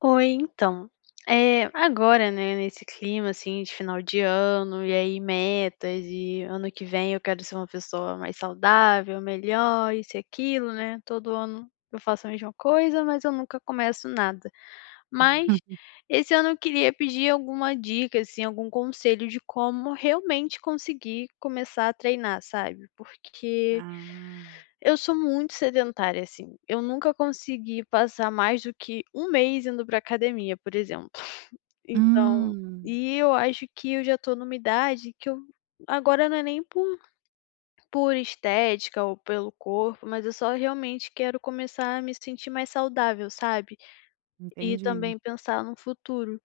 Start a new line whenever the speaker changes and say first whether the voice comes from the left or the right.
left: Oi então, eh, agora, né, nesse clima assim de final de ano, e aí metas e ano que vem eu quero ser uma pessoa mais saudável, melhor, isso e aquilo, né, todo ano eu faço a mesma coisa mas eu nunca começo nada. Mas, esse ano eu queria pedir alguma dica, assim, algum conselho de como realmente conseguir começar a treinar, sabe, porque,
right: Ah.
left: eu sou muito sedentária assim, eu nunca consegui passar mais do que 1 mês indo pra academia por exemplo. Então
right: Hum.
left: e eu acho que eu já estou numa idade que eu agora não é nem por por estética ou pelo corpo, mas eu só realmente quero começar a me sentir mais saudável, sabe, e
right: Entendi.
left: também pensar num futuro,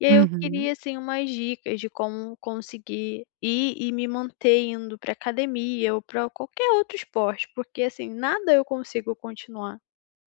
left: e aí eu queria
right: Uhum.
left: sim umas dicas de como conseguir ir e me manter indo pra academia ou pra qualquer outro esporte, porque, assim, nada eu consigo continuar.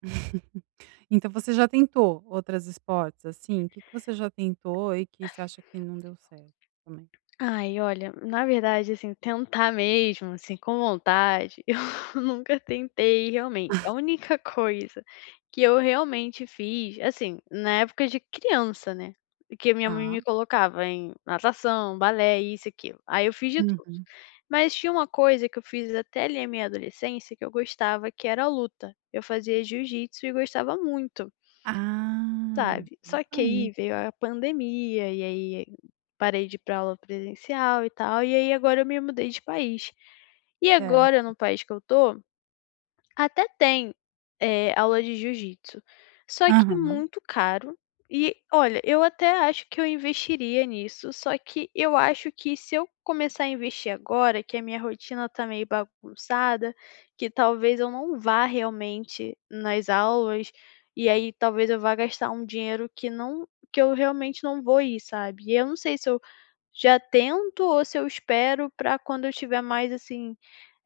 right: Então você já tentou outras esportes, assim, que que você já tentou e que você acha que não deu certo, também?
left: Ai olha, na verdade assim tentar mesmo assim com vontade, eu nunca tentei realmente. A única coisa que eu realmente fiz, assim, na época de criança, né, que minha mãe
right: Tá.
left: me colocava em natação, balé e isso aquilo, aí eu fiz de tudo.
right: Uhum.
left: Mas tinha uma coisa que eu fiz até ali a minha adolescência que eu gostava que era a luta, eu fazia jiujitsu e gostava muito.
right: Ah,
left: Sabe, só
right: isso
left: que aí
right: aí.
left: veio a pandemia e aí parei de ir pra aula presencial e tal, e aí agora eu me mudei de país, e agora
right: Certo.
left: no país que eu tô, até tem, eh, aula de jiu-jitsu, só que
right: Aham.
left: muito caro e olha, eu até acho que eu investiria nisso, só que eu acho que se eu começar a investir agora, que a minha rotina tá meio bagunçada, que talvez eu não vá realmente nas aulas. E aí, talvez eu vá gastar um dinheiro que não que eu realmente não vou ir, sabe, e eu não sei se eu já tento ou se eu espero pra quando eu tiver mais, assim,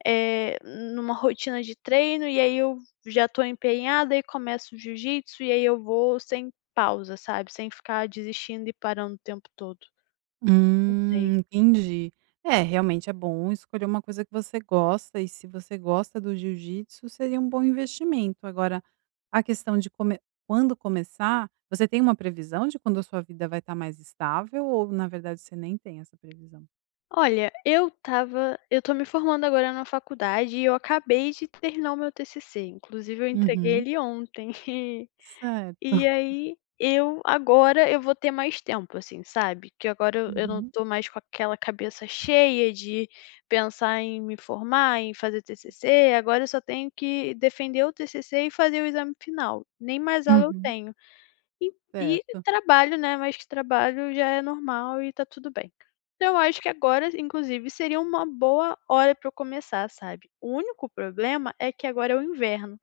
left: eh, numa rotina de treino, e aí, eu já estou empenhada e começo o jiu-jitsu, e aí, eu vou sem pausa sabe, sem ficar desistindo e parando o tempo todo. Não sei.
right: Hum. Entendi, é realmente, é bom escolher uma coisa que você gosta, e se você gosta do jiu-jitsu seria bom investimento. Agora a questão de come quando começar você tem uma previsão de quando a sua vida vai estar mais estável ou na verdade você nem tem essa previsão?
left: Olha, eu estava eu tô me formando agora na faculdade e eu acabei de terminar o meu TCC, inclusive eu entreguei
right: Uhum.
left: ele ontem, e
right: Certo.
left: e aí, eu agora eu vou ter mais tempo, assim, sabe, que agora eu eu não
right: Uhum.
left: estou mais com aquela cabeça cheia de pensar em me formar, em fazer TCC. Agora eu só tenho que defender o TCC e fazer o exame final, nem mais aula eu
right: Uhum.
left: tenho, e e
right: Certo.
left: trabalho, né, mas trabalho já é normal e está tudo bem, então eu acho que agora inclusive seria uma boa hora para eu começar, sabe. O único problema é que agora é o inverno,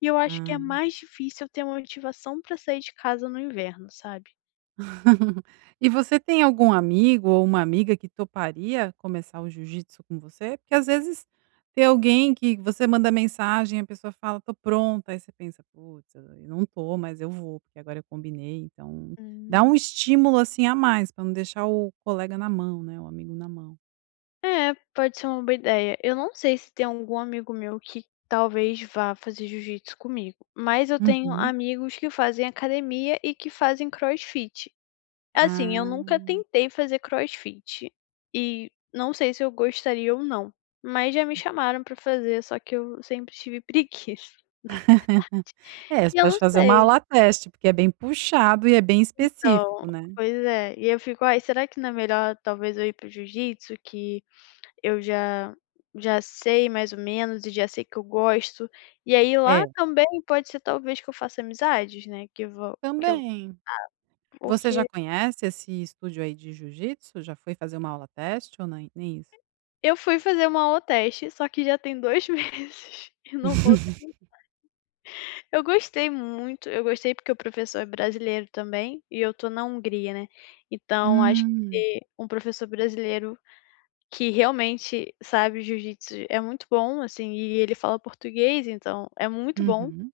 left: e eu acho que
right: Hã.
left: é mais difícil eu ter uma motivação para sair de casa no inverno, sabe?
right: E você tem algum amigo ou uma amiga que toparia começar o jiu-jitsu com você? Porque às vezes, tem alguém que você manda mensagem e a pessoa fala: "Tô pronta" aí você pensa: "Putz, eu não tô mas eu vou, porque agora eu combinei então" dá
left: Hum.
right: estímulo assim a mais pra não deixar o colega na mão, né, o amigo na mão.
left: É, pode ser uma boa ideia. Eu não sei se tem algum amigo meu que talvez vá fazer jiu-jitsu comigo, mas eu tenho
right: Uhum.
left: amigos que fazem academia e que fazem crossfit. Assim, eu nunca
right: Ah.
left: tentei fazer crossfit e não sei se eu gostaria ou não, mas já me chamaram pra fazer só que eu sempre tive preguiça
right: É,
left: na verdade
right: você
left: e eu
right: pode
left: não
right: fazer uma
left: sei.
right: aula teste porque é bem puxado e é bem
left: Então,
right: específico, né.
left: pois é, e eu fico: "Ai será que não é melhor talvez eu ir para o jiu-jitsu que eu já já sei mais ou menos e já sei que eu gosto?", e aí lá
right: É.
left: também pode ser talvez que eu faça amizades né que va que eu
right: Também.
left: ah,
right: Você já
left: porque
right: conhece esse estúdio aí de jiu-jitsu, já foi fazer uma aula teste ou nem nem isso?
left: Eu fui fazer uma aula teste só que já tem 2 meses e não voltei mais. Eu gostei muito, eu gostei porque o professor é brasileiro, também, e eu estou na Hungria né. Então acho
right: Hum.
left: que, um professor brasileiro, que realmente sabe o jiu-jitsu, é muito bom, assim, e ele fala português então, é muito bom.
right: Uhum.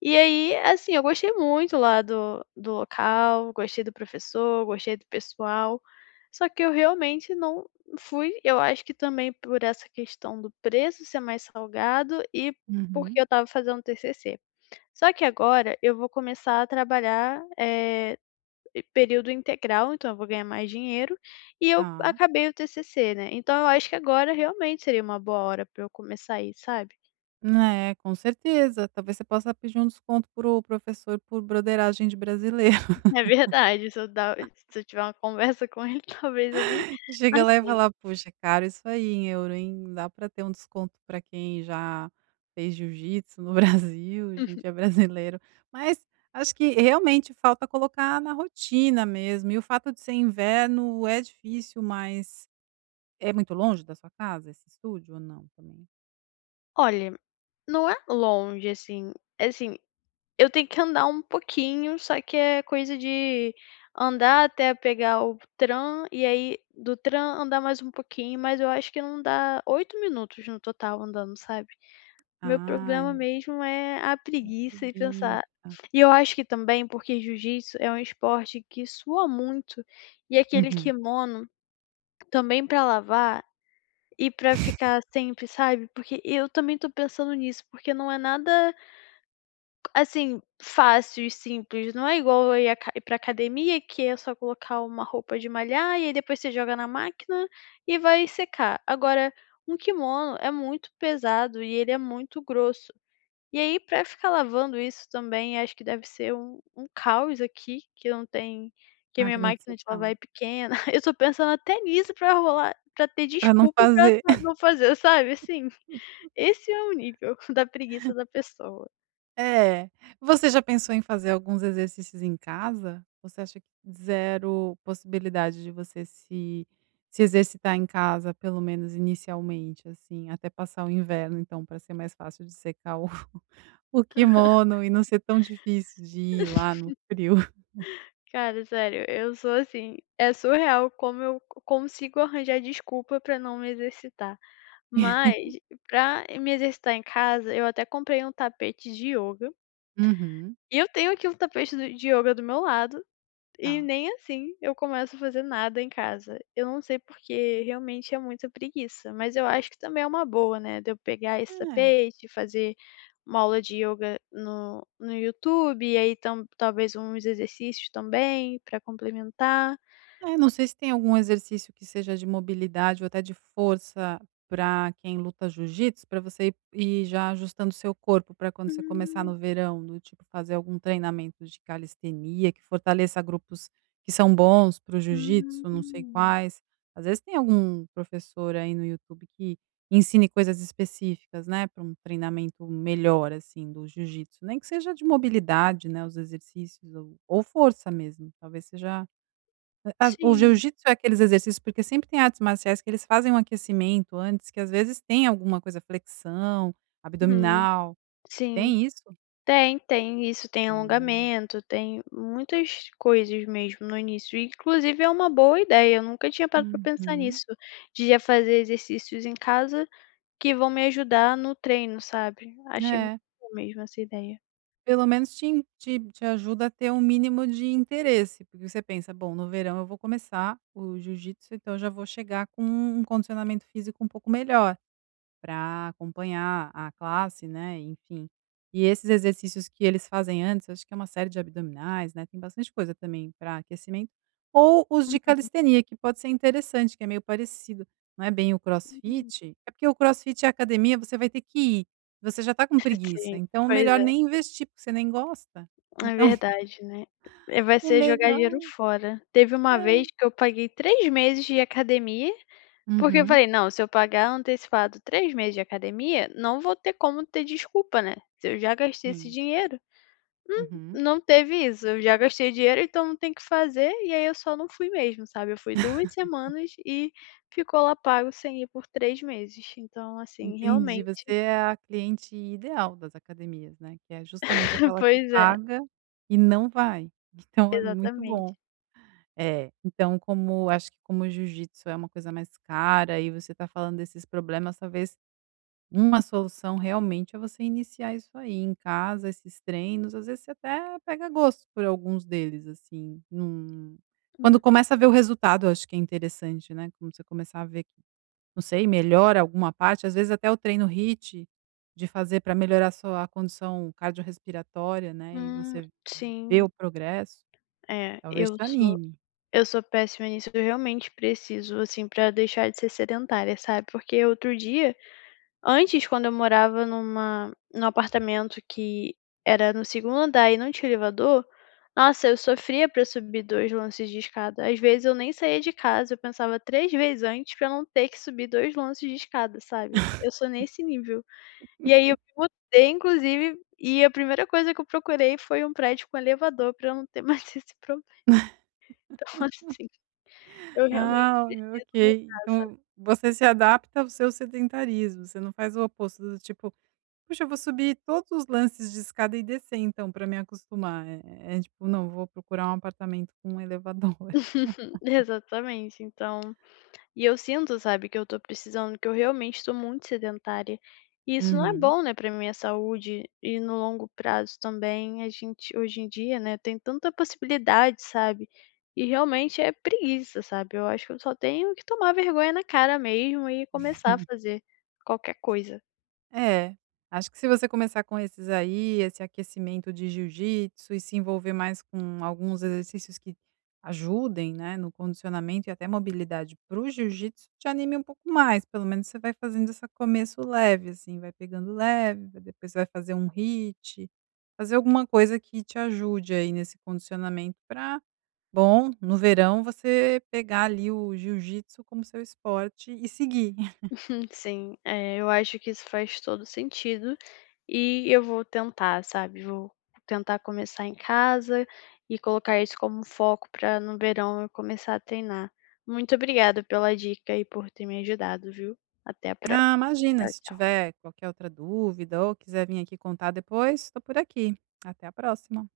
left: E aí, assim, eu gostei muito lá do do local, gostei do professor, gostei do pessoal, só que eu realmente não fui Eu acho que também por essa questão do preço ser mais salgado e porque
right: Uhum.
left: eu estava fazendo TCC. Só que agora eu vou começar a trabalhar, eh, em período integral então eu vou ganhar mais dinheiro e eu
right: Tá.
left: acabei o TCC, né. Então eu acho que agora realmente seria uma boa hora para eu começar ir, sabe?
right: Né, com certeza talvez você possa pedir um desconto para o professor por broderagem de brasileiro.
left: É verdade se eu dar se eu tiver uma conversa com ele talvez ele
right: Chega lá e
left: aceite.
right: falar: "Poxa cara isso aí em euro, hein, dá pra ter um desconto pra quem já fez jiu-jitsu no Brasil a
left: Uhum.
right: gente é brasileiro." Mas acho que realmente falta colocar na rotina mesmo, e o fato de ser inverno é difícil mas, é muito longe da sua casa esse stúdio ou não? Também.
left: Olha, não é longe assim, é assim, eu tenho que andar um pouquinho só que é coisa de andar até pegar o tram e aí do tram andar mais um pouquinho, mas eu acho que não dá 8 minutos no total andando, sabe. Meu problema
right: Ah.
left: mesmo é a
right: A
left: preguiça e pensar
right: preguiça.
left: e eu acho que também porque jiu-jitsu é um esporte que sua muito, e aquele
right: Uhum.
left: kimono, também para lavar, e para ficar sempre sabe. Porque eu também estou pensando nisso porque não é nada assim, fácil e simples, não é igual eu ir à pra academia que é só colocar uma roupa de malhar e aí depois você joga na máquina e vai secar, agora um kimono é muito pesado e ele é muito grosso. E aí, pra ficar lavando isso também acho que deve ser um um caos aqui que eu não tenho que a minha
right: Máquina que você
left: máquina de lavar
right: fala.
left: é pequena, eu estou pensando até nisso pra rolar pra ter
right: Pra não
left: desculpa pra
right: fazer.
left: pra pra não fazer sabe assim, esse é o nível da preguiça da pessoa.
right: É, você já pensou em fazer alguns exercícios em casa? Você acha que 0 possibilidade de você se se exercitar em casa pelo menos inicialmente, assim, até passar o inverno então pra ser mais fácil de secar o o quimono e não ser tão difícil de ir lá no frio?
left: Cara, sério, eu sou assim. É surreal como eu co consigo arranjar desculpa pra não me exercitar, mas pra me exercitar em casa eu até comprei um tapete de ioga
right: Uhum.
left: e eu tenho aqui o tapete do de ioga do meu lado, e
right: Tá.
left: nem assim eu começo a fazer nada em casa. Eu não sei porque, realmente é muita preguiça, mas eu acho que também é uma boa, né, de eu pegar esse
right: É.
left: tapete e fazer uma aula de ioga no no YouTube, e aí então talvez uns exercícios também pra complementar.
right: É, não sei se tem algum exercício que seja de mobilidade ou até de força pra quem luta jiu-jítsu, pra você i ir já ajustando seu corpo pra quando você começar
left: Hum.
right: no verão, do tipo fazer algum treinamento de calistenia que fortaleça grupos que são bons para o jiu-jítsu, não sei
left: Hum.
right: quais, às vezes tem algum professor aí no YouTube que ensine coisas específicas, né, para um treinamento melhor, assim, do jiu-jítsu, nem que seja de mobilidade, né, os exercícios ou ou força mesmo, talvez seja, hã, as o
left: Sim.
right: jiu-jítsu é aqueles exercícios porque sempre tem artes marciais que eles fazem um aquecimento antes, que às vezes tem alguma coisa, flexão,
left: Hum,
right: abdominal,
left: sim.
right: tem isso?
left: Tem, tem isso, tem
right: Hum.
left: alongamento, tem muitas coisas mesmo no início, e inclusive é uma boa ideia, eu nunca tinha parado para pensar
right: Uhum.
left: nisso. De já fazer exercícios em casa, que vão me ajudar no treino, sabe? Achei muito
right: É.
left: boa mesmo essa ideia.
right: Pelo menos te em te-te ajuda a ter um mínimo de interesse, porque você pensa: "Bom, no verão eu vou começar o jiu-jítsu, então eu já vou chegar com um condicionamento físico um pouco melhor pra acompanhar a classe", né? E enfim, e esses exercícios que eles fazem antes, acho que é uma série de abdominais, né, tem bastante coisa também pra aquecimento, ou os de
left: Uhum.
right: calistenia que pode ser interessante, que é meio parecido, não é bem o
left: Hum.
right: crossfit é porque o crossfit e a academia você vai ter que ir, você já está com preguiça,
left: Sim,
right: então
left: pois
right: melhor
left: é.
right: nem investir porque você nem gosta,
left: É
right: então
left: verdade, né? Vai
right: O
left: ser jogar
right: mellhor
left: dinheiro fora. Teve uma
right: é.
left: vez que eu paguei 3 meses de academia, porque eu
right: Uhum.
left: falei: "Não, se eu pagar antecipado 3 meses de academia, não vou ter como ter desculpa, né? Se eu já gastei esse
right: Sim.
left: dinheiro". Hum,
right: Uhum.
left: não teve isso, eu já gastei dinheiro então não tem que fazer, e aí eu só não fui mesmo, sabe? Eu fui 2 semanas e ficou lá pago sem ir por 3 meses. Então, assim,
right: Entendi, você
left: realmente
right: é a cliente ideal das academias, né, que é justamente aquela que
left: Pois é.
right: paga e não vai, então é muito
left: Exatamente.
right: bom. É. Então, como acho que como o jiu-jítsu é uma coisa mais cara e você tá falando desses problemas, talvez uma solução realmente é você iniciar isso aí em casa, esses treinos, às vezes você até pega gosto por alguns deles, assim num quando
left: Hum.
right: começa a ver o resultado eu acho que é interessante, né, quando você começar a ver, não sei, melhora alguma parte, às vezes até o treino HIIT de fazer pra melhorar sua condição cardiorrespiratória, né, e
left: Hum,
right: você vê
left: sim.
right: o progresso,
left: Eh,
right: talvez
left: eu
right: te
left: sou
right: anime.
left: eu sou péssima nisso, eu realmente preciso assim para deixar de ser sedentária, sabe? Porque outro dia antes, quando eu morava numa num apartamento que era no segundo andar e não tinha elevador, nossa, eu sofria pra subir 2 lances de escada, às vezes eu nem saía de casa, eu pensava 3 vezes antes pra eu não ter que subir 2 lances de escada, sabe? Eu sou nesse nível. E aí eu botei inclusive e a primeira coisa que eu procurei foi um prédio com elevador pra eu não ter mais esse problema. Então assim, eu realmente
right: Ah,
left: preciso
right: ok,
left: mudança.
right: então você se adapta ao seu sedentarismo, você não faz o oposto, do tipo: "Puxa, eu vou subir todos os lances de escada e descer, então, pra me acostumar", eh, é tipo não vou procurar um apartamento com elevador.
left: Exatamente, então. E eu sinto, sabe, que eu estou precisando que eu realmente estou muito sedentária e isso não é
right: Uhum.
left: bom, né, para minha saúde e no longo prazo também a gente hoje em dia, né, tem tanta possibilidade, sabe? E realmente é preguiça, sabe? Eu acho que eu só tenho que tomar vergonha na cara mesmo e começar a fazer qualquer coisa.
right: É, acho que se você começar com esses aí, esse aquecimento de jiu-jítsu, e se envolver mais com alguns exercícios que ajudem, né, no condicionamento e até mobilidade para o jiu-jítsu, te anime um pouco mais. Pelo menos você vai fazendo essa começo leve assim, vai pegando leve, vai depois vai fazer um HIIT, fazer alguma coisa que te ajude aí nesse condicionamento pra bom, no verão você pegar ali o jiu-jítsu como o seu esporte e seguir.
left: Sim. Eh, eu acho que isso faz todo sentido e eu vou tentar, sabe? Vou tentar começar em casa e colocar isso como um foco para no verão eu começar a treinar. Muito obrigada pela dica e por ter me ajudado, viu? Até a próxima,
right: Ah, imagina,
left: tchau
right: se
left: tchau.
right: tiver qualquer outra dúvida ou quiser vim aqui contar depois estou por aqui, até a próxima.